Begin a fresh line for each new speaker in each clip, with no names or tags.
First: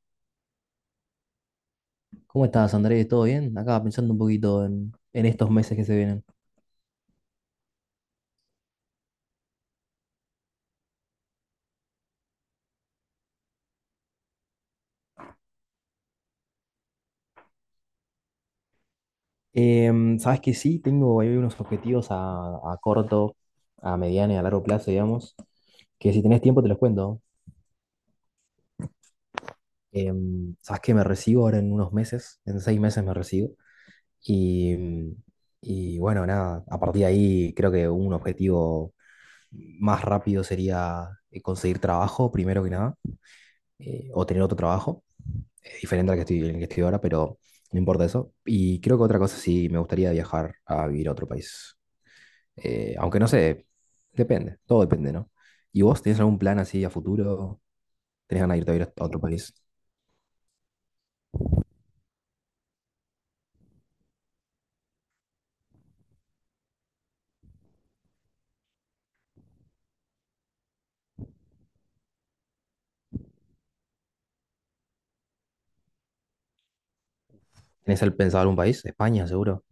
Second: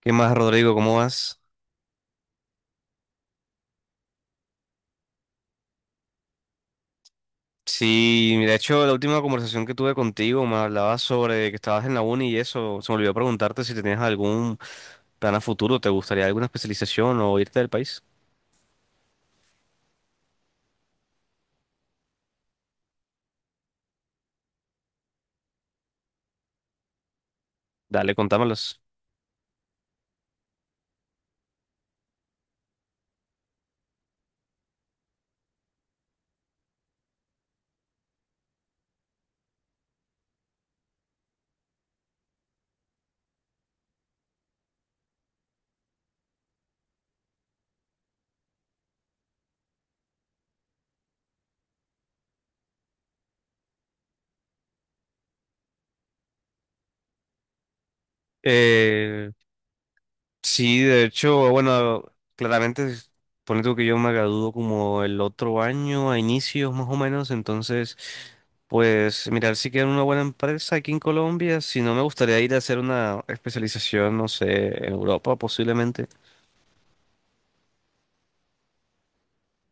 ¿Qué más, Rodrigo? ¿Cómo vas?
¿Cómo estás, Andrés? ¿Todo bien? Acá pensando un poquito en estos meses que se vienen.
Sí, de hecho, la última conversación que tuve contigo me hablabas sobre que estabas en la uni y eso. Se me olvidó preguntarte si tenías algún plan a futuro, ¿te gustaría alguna especialización o irte del país?
Sabes que sí, tengo ahí unos objetivos a corto, a mediano y a largo plazo, digamos, que si tenés tiempo te los cuento.
Dale, contámelos.
Sabes que me recibo ahora en unos meses, en 6 meses me recibo. Y, mm, y bueno, nada, a partir de ahí creo que un objetivo más rápido sería conseguir trabajo, primero que nada, o tener otro trabajo. Es diferente al que estoy, el que estoy ahora, pero no importa eso. Y creo que otra cosa sí, me gustaría viajar a vivir a otro país. Aunque no sé, depende, todo depende, ¿no? ¿Y vos tenés algún plan así a futuro? ¿Tenés ganas de irte a vivir a otro
Eh,
país?
sí, de hecho, bueno, claramente, pone tú que yo me gradúo como el otro año, a inicios más o menos, entonces, pues mirar si queda una buena empresa aquí en Colombia, si no me gustaría ir a hacer una especialización, no sé, en Europa posiblemente.
¿Tenés el pensado algún país? España, seguro.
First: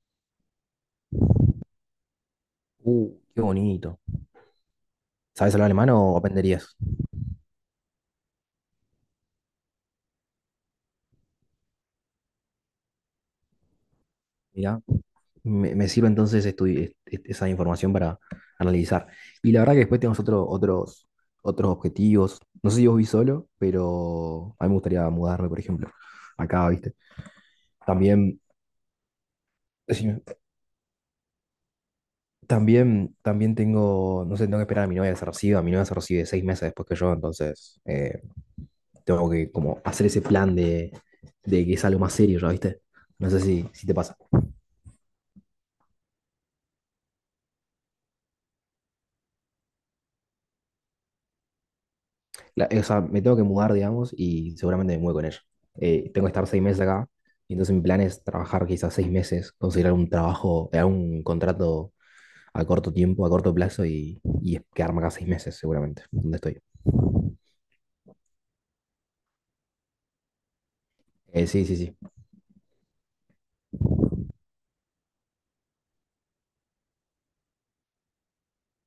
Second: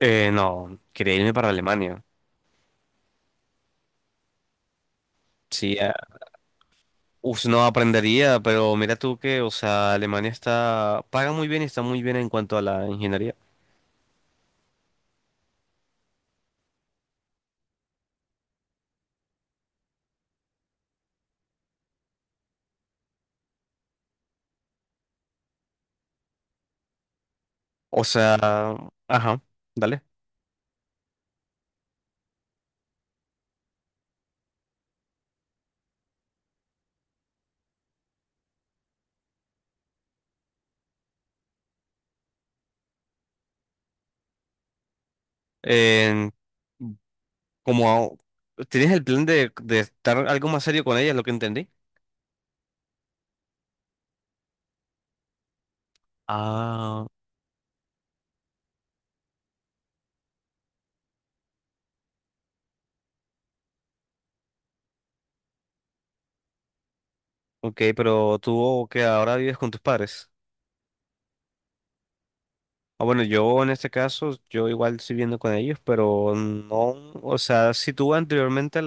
No, quería irme para Alemania.
Qué bonito. ¿Sabes hablar
Sí,
alemán o aprenderías?
uf, no aprendería, pero mira tú que, o sea, Alemania está, paga muy bien y está muy bien en cuanto a la ingeniería.
Mira, me sirve entonces esa información para analizar. Y la verdad que después tenemos otros objetivos. No sé si vos vi solo, pero a mí me gustaría mudarme, por ejemplo, acá, ¿viste?
O
También,
sea, ajá, dale.
decime, también tengo, no sé, tengo que esperar a mi novia que se reciba. Mi novia se recibe 6 meses después que yo, entonces tengo que como hacer ese plan de que es algo más serio, ¿ya viste? No sé si te pasa.
En- Como tienes el plan de estar algo más serio con ella, es lo que entendí.
O sea, me tengo que mudar, digamos, y seguramente me muevo con ella. Tengo que estar 6 meses
Ah,
acá, y entonces mi plan es trabajar quizás 6 meses, conseguir algún trabajo, algún contrato a corto tiempo, a corto plazo, y quedarme acá 6 meses, seguramente, donde estoy.
ok, pero tú que ahora vives con tus padres.
Sí, sí, sí.
Ah, bueno, yo en este caso, yo igual estoy viviendo con ellos, pero no, o sea, si tú anteriormente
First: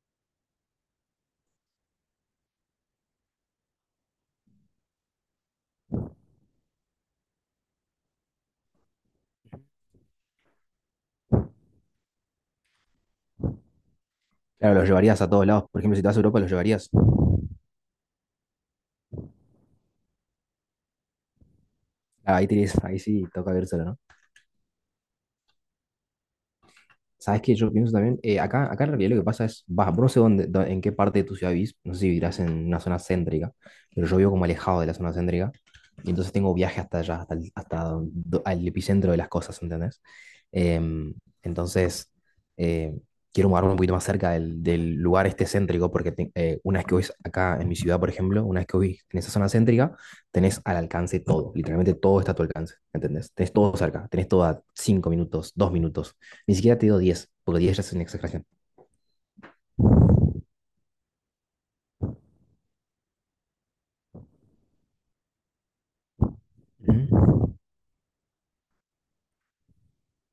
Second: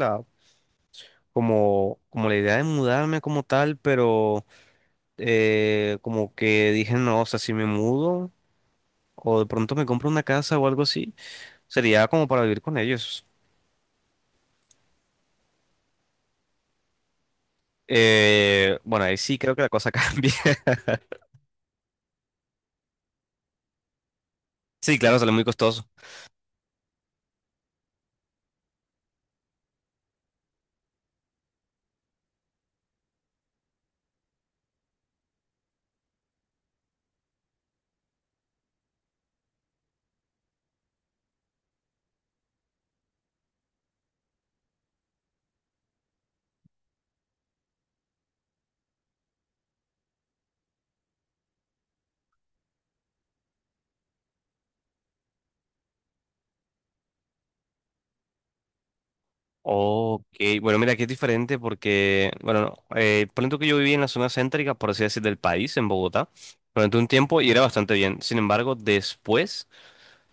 como la idea de mudarme como tal, pero como que dije, no, o sea, si me mudo o de pronto me compro una casa o algo así, sería como para vivir con ellos.
Claro, los llevarías a todos lados. Por ejemplo, si te vas a Europa, los llevarías.
Bueno, ahí sí creo que la cosa cambia.
Ah, ahí, tienes, ahí sí, toca ver solo, ¿no?
Sí, claro, sale muy costoso.
Sabes que yo pienso también, acá en realidad lo que pasa es, vas, vos no sé dónde, en qué parte de tu ciudad vivís, no sé si vivirás en una zona céntrica, pero yo vivo como alejado de la zona céntrica, y entonces tengo viaje hasta allá, hasta el, hasta do- al epicentro de las cosas, ¿entendés? Em, entonces, eh, quiero mudarme un poquito más cerca del lugar este céntrico, porque una vez que vivís acá en mi ciudad, por ejemplo, una vez que vivís en esa zona céntrica, tenés al alcance todo, literalmente todo está a tu alcance, ¿entendés? Tenés todo cerca, tenés todo a 5 minutos, 2 minutos. Ni siquiera te digo 10 porque 10 ya es una exageración.
Ok, bueno, mira, aquí es diferente porque, bueno, ponle tú que yo viví en la zona céntrica, por así decir, del país, en Bogotá, durante un tiempo y
Mm.
era bastante bien. Sin embargo,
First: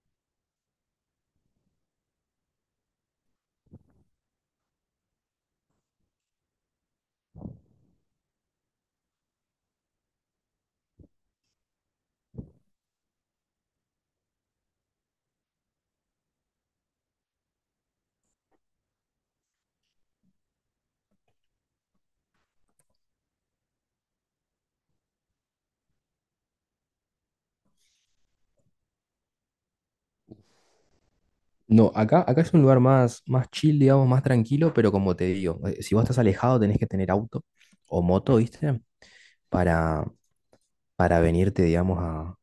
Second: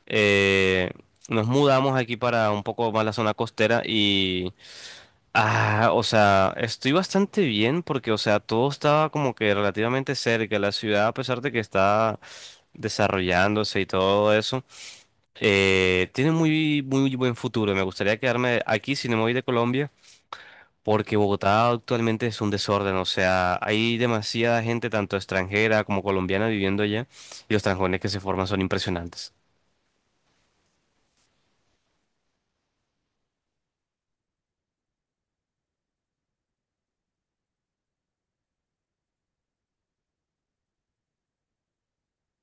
eh, nos mudamos aquí para un poco más la zona costera Ah, o sea, estoy bastante bien porque, o sea, todo estaba como que relativamente cerca. La ciudad, a pesar de que está desarrollándose y todo eso, tiene muy, muy buen futuro. Me gustaría quedarme aquí si no me voy de Colombia, porque Bogotá actualmente es un desorden. O sea, hay demasiada gente, tanto extranjera como colombiana, viviendo allá y los trancones que se forman son impresionantes.
No, acá es un lugar más, más chill, digamos, más tranquilo, pero como te digo, si vos estás alejado tenés que tener auto o moto, ¿viste? Para, para venirte, digamos,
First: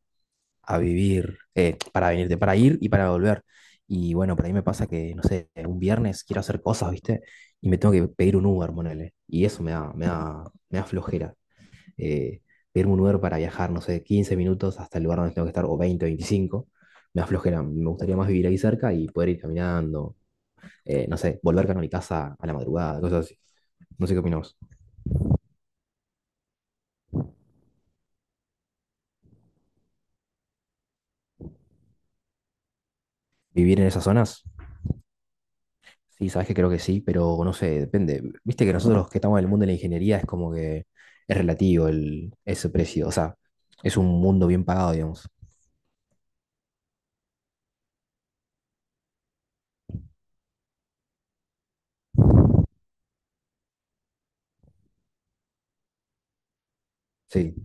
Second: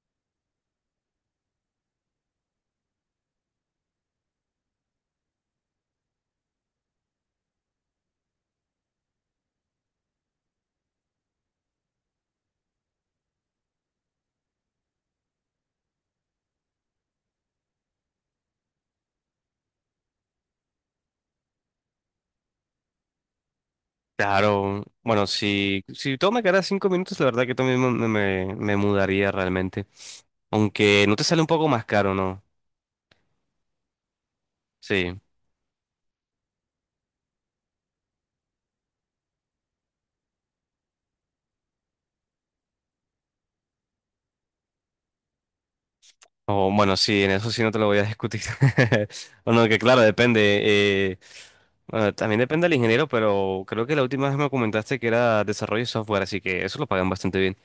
a vivir, para venirte, para ir y para volver. Y bueno, por ahí me pasa que, no sé, un viernes quiero hacer cosas, ¿viste? Y me tengo que pedir un Uber, ponele. Y eso me da flojera. eh, Pedirme un Uber para viajar, no sé, 15 minutos hasta el lugar donde tengo que estar, o 20, 25 me da flojera me gustaría más vivir ahí cerca y poder ir caminando, no sé, volver a mi casa a la madrugada, cosas así. No sé qué opinamos.
Claro, bueno, si todo me quedara 5 minutos, la verdad que también me mudaría realmente. Aunque no te sale un poco más caro, ¿no?
¿Vivir en esas zonas?
Sí.
Sí, sabes que creo que sí, pero no sé, depende. Viste que nosotros que estamos en el mundo de la ingeniería es como que es relativo ese precio, o sea, es un mundo bien pagado, digamos.
O bueno, sí, en eso sí no te lo voy a discutir. Bueno, que claro, depende. eh, bueno, también depende del ingeniero, pero creo que la última vez me comentaste que era desarrollo de software, así que eso lo pagan bastante
Sí,
bien.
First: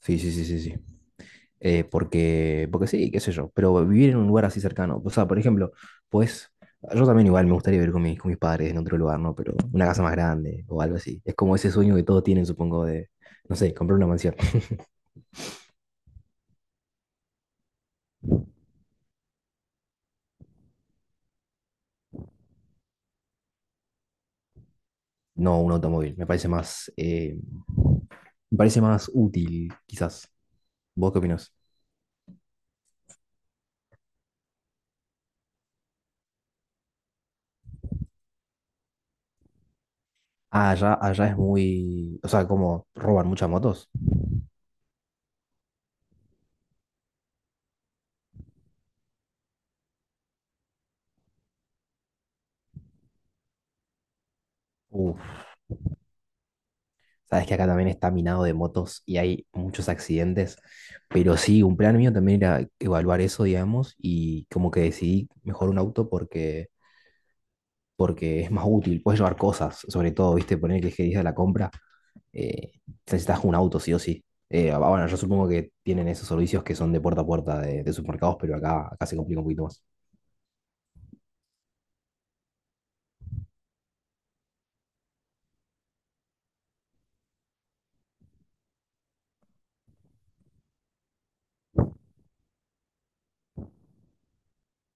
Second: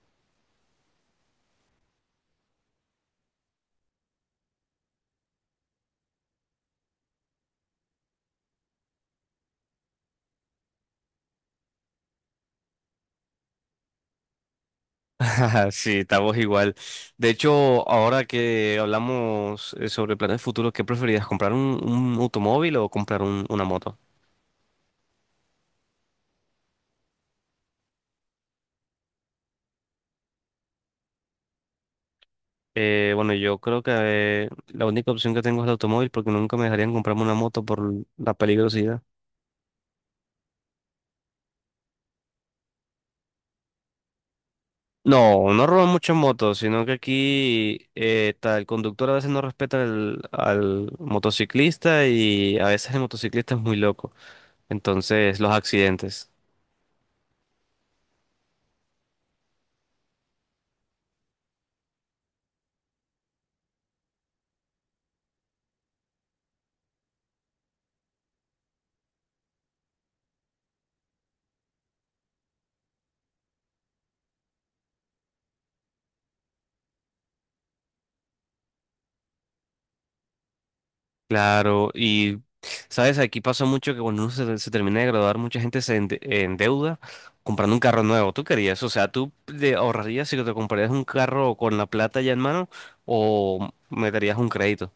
sí, sí, sí, sí, sí. Porque sí, qué sé yo, pero vivir en un lugar así cercano, o sea, por ejemplo, pues yo también igual me gustaría vivir con mis padres en otro lugar, ¿no? Pero una casa más grande o algo así. Es como ese sueño que todos tienen, supongo, de, no sé, comprar una mansión.
Sí, estamos igual. De hecho, ahora que hablamos sobre planes futuros, ¿qué preferirías? ¿Comprar un automóvil o comprar una moto?
No un automóvil, me parece más útil, quizás. ¿Vos qué opinás?
Bueno, yo creo que la única opción que tengo es el automóvil porque nunca me dejarían comprarme una moto por la peligrosidad.
Ah, allá, allá es muy, o sea, como roban muchas motos.
No, no roban muchas motos, sino que aquí el conductor a veces no respeta al, al motociclista y a veces el motociclista es muy loco. Entonces,
Uf,
los accidentes.
sabes que acá también está minado de motos y hay muchos accidentes, pero sí, un plan mío también era evaluar eso, digamos, y como que decidí mejor un auto porque, porque es más útil, puedes llevar cosas, sobre todo, viste, poner que dije de la compra, eh, necesitas un auto, sí o sí. Bueno, yo supongo que tienen esos servicios que son de puerta a puerta de supermercados, pero acá se complica un poquito más.
Claro, y sabes, aquí pasa mucho que cuando uno se termina de graduar, mucha gente se endeuda comprando un carro nuevo. ¿Tú querías? O sea, ¿tú te ahorrarías si te comprarías un carro con la plata ya en mano o meterías un crédito?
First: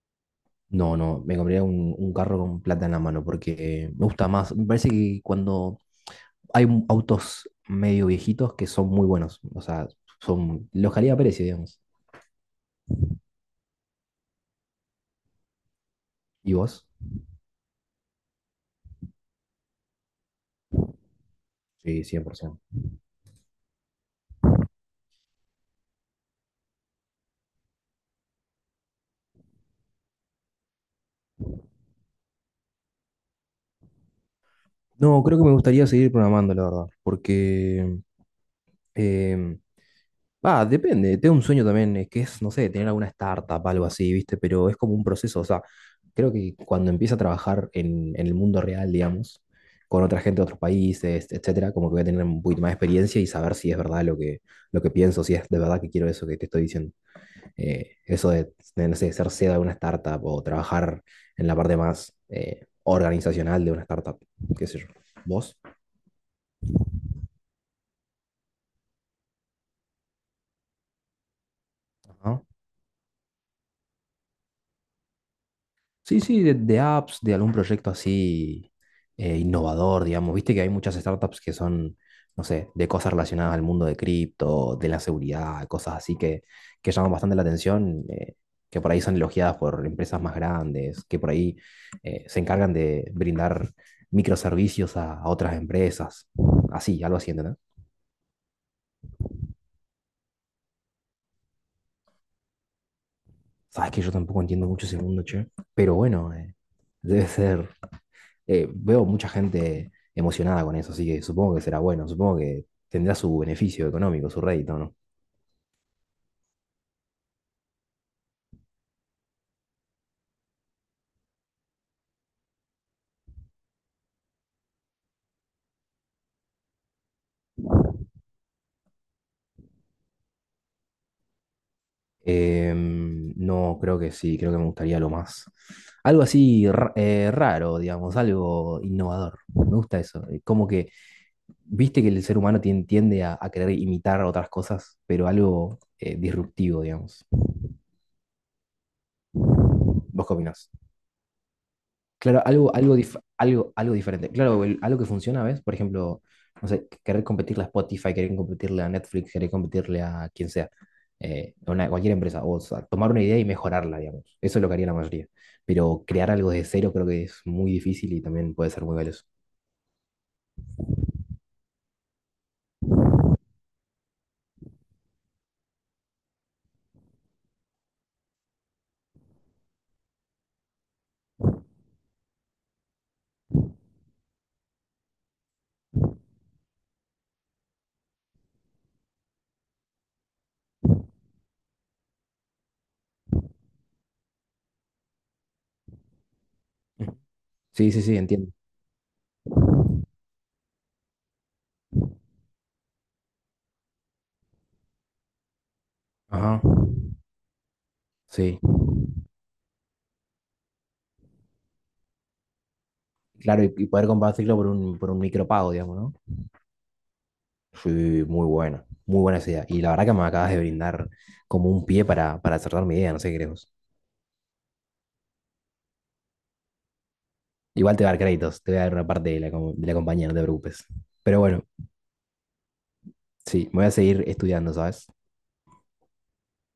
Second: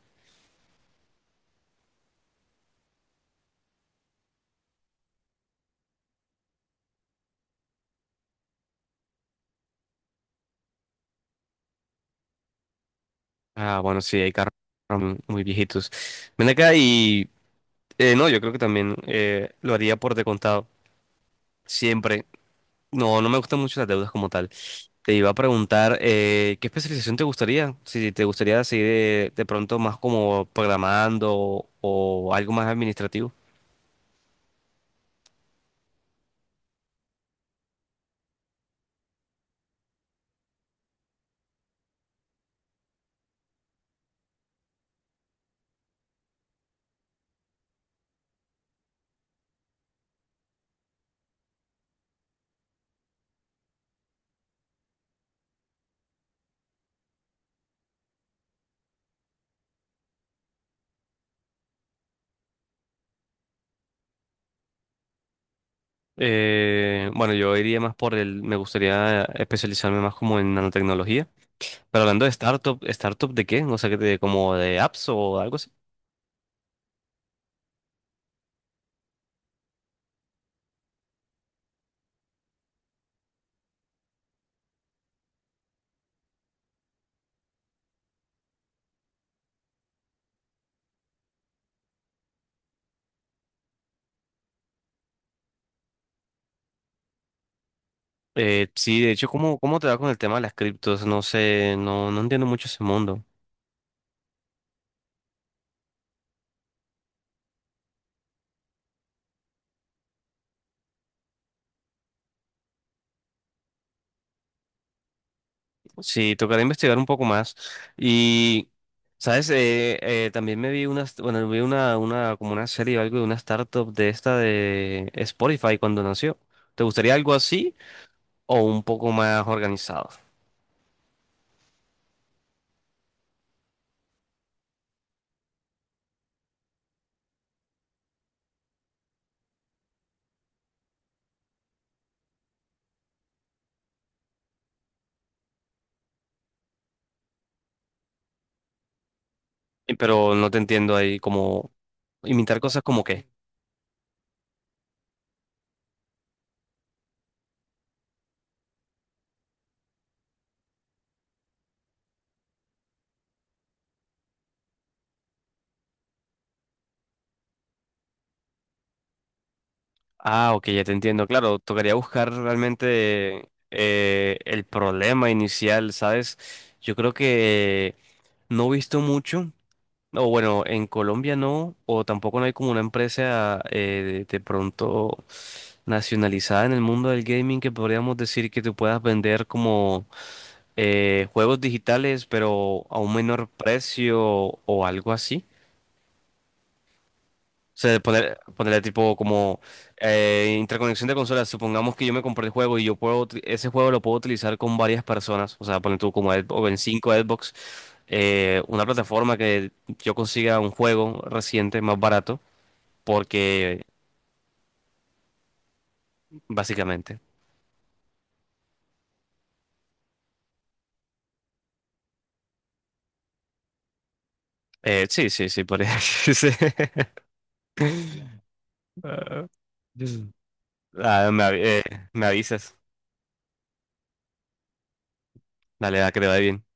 No, no, me compraría un carro con plata en la mano porque me gusta más, me parece que cuando hay autos medio viejitos que son muy buenos. O sea, son los calidad-precio, digamos.
Ah, bueno, sí, hay carros muy muy viejitos. Ven
¿Y
acá
vos?
y... No, yo creo que también lo haría por descontado.
Sí,
Siempre.
100%.
No, no me gustan mucho las deudas como tal. Te iba a preguntar, ¿qué especialización te gustaría? Si te gustaría seguir de, pronto más como programando o algo más administrativo.
No, creo que me gustaría seguir programando, la verdad. Porque. eh, Va, depende. Tengo un sueño también, que es, no sé, tener alguna startup, algo así, ¿viste? Pero es como un proceso. O sea, creo que cuando empieza a trabajar en el mundo real, digamos, con otra gente de otros países, etcétera, como que voy a tener un poquito más de experiencia y saber si es verdad lo que pienso, si es de verdad que quiero eso que te estoy diciendo. Eso no sé, ser CEO de una startup o trabajar en la parte más organizacional de una startup, qué sé yo. ¿Vos?
Bueno, yo iría más por el, me gustaría especializarme más como en nanotecnología. Pero hablando de
Ajá.
startup, ¿startup de qué? No sé, de, como de apps o algo así.
Sí, sí, de apps, de algún proyecto así innovador, digamos. Viste que hay muchas startups que son, no sé, de cosas relacionadas al mundo de cripto, de la seguridad, cosas así que llaman bastante la atención, que por ahí son elogiadas por empresas más grandes, que por ahí se encargan de brindar microservicios a otras empresas. Así, algo así, ¿entendés?
Sí, de hecho, ¿cómo te va con el tema de las criptos? No sé, no, no entiendo mucho ese mundo.
Sabes que yo tampoco entiendo mucho ese mundo, che. Pero bueno, debe ser veo mucha gente emocionada con eso, así que supongo que será bueno, supongo que tendrá su beneficio económico, su rédito, ¿no?
Sí, tocará investigar un poco más. Y, ¿sabes? También me vi una, bueno, vi una, como una serie o algo de una startup de esta de Spotify cuando nació. ¿Te gustaría algo así o un poco más organizado?
No, creo que sí, creo que me gustaría lo más. Algo así raro, digamos, algo innovador. Me gusta eso. Como que, viste que el ser humano tiende a querer imitar otras cosas, pero algo disruptivo, digamos. ¿Vos qué
Pero no te
opinás?
entiendo ahí como
Claro,
imitar
algo,
cosas
algo,
como qué.
algo, algo diferente. Claro, algo que funciona, ¿ves? Por ejemplo, no sé, querer competirle a Spotify, querer competirle a Netflix, querer competirle a quien sea, cualquier empresa, o sea, tomar una idea y mejorarla, digamos. Eso es lo que haría la mayoría. Pero crear algo de cero creo que es muy difícil y también puede ser muy valioso.
Ah, ok, ya te entiendo. Claro, tocaría buscar realmente el problema inicial, ¿sabes? Yo creo que no he visto mucho. O bueno, en Colombia no, o tampoco no hay como una empresa de pronto nacionalizada en el mundo del gaming que podríamos decir que tú puedas vender como juegos digitales, pero a un menor precio o algo así. O
Sí,
sea,
sí, sí,
poner,
entiendo.
ponerle tipo como interconexión de consolas. Supongamos que yo me compré el juego y yo puedo, ese juego lo puedo utilizar con varias personas. O sea, poner tú como
Ajá.
Xbox, en 5 Xbox,
Sí,
una plataforma que yo consiga un juego reciente más barato,
claro,
porque
y poder compartirlo por por un micropago, digamos, ¿no?
básicamente.
Sí, muy buena esa idea. Y la verdad que me acabas de brindar como un pie para cerrar mi idea, no sé qué crees. Vos.
Sí, sí, sí, por eso. sí.
Igual te voy a dar créditos, te voy a dar una parte de la, de la compañía, no te preocupes.
Ah,
Pero bueno,
me avisas.
sí, me voy a seguir estudiando, ¿sabes?
Dale, va, que te vaya bien.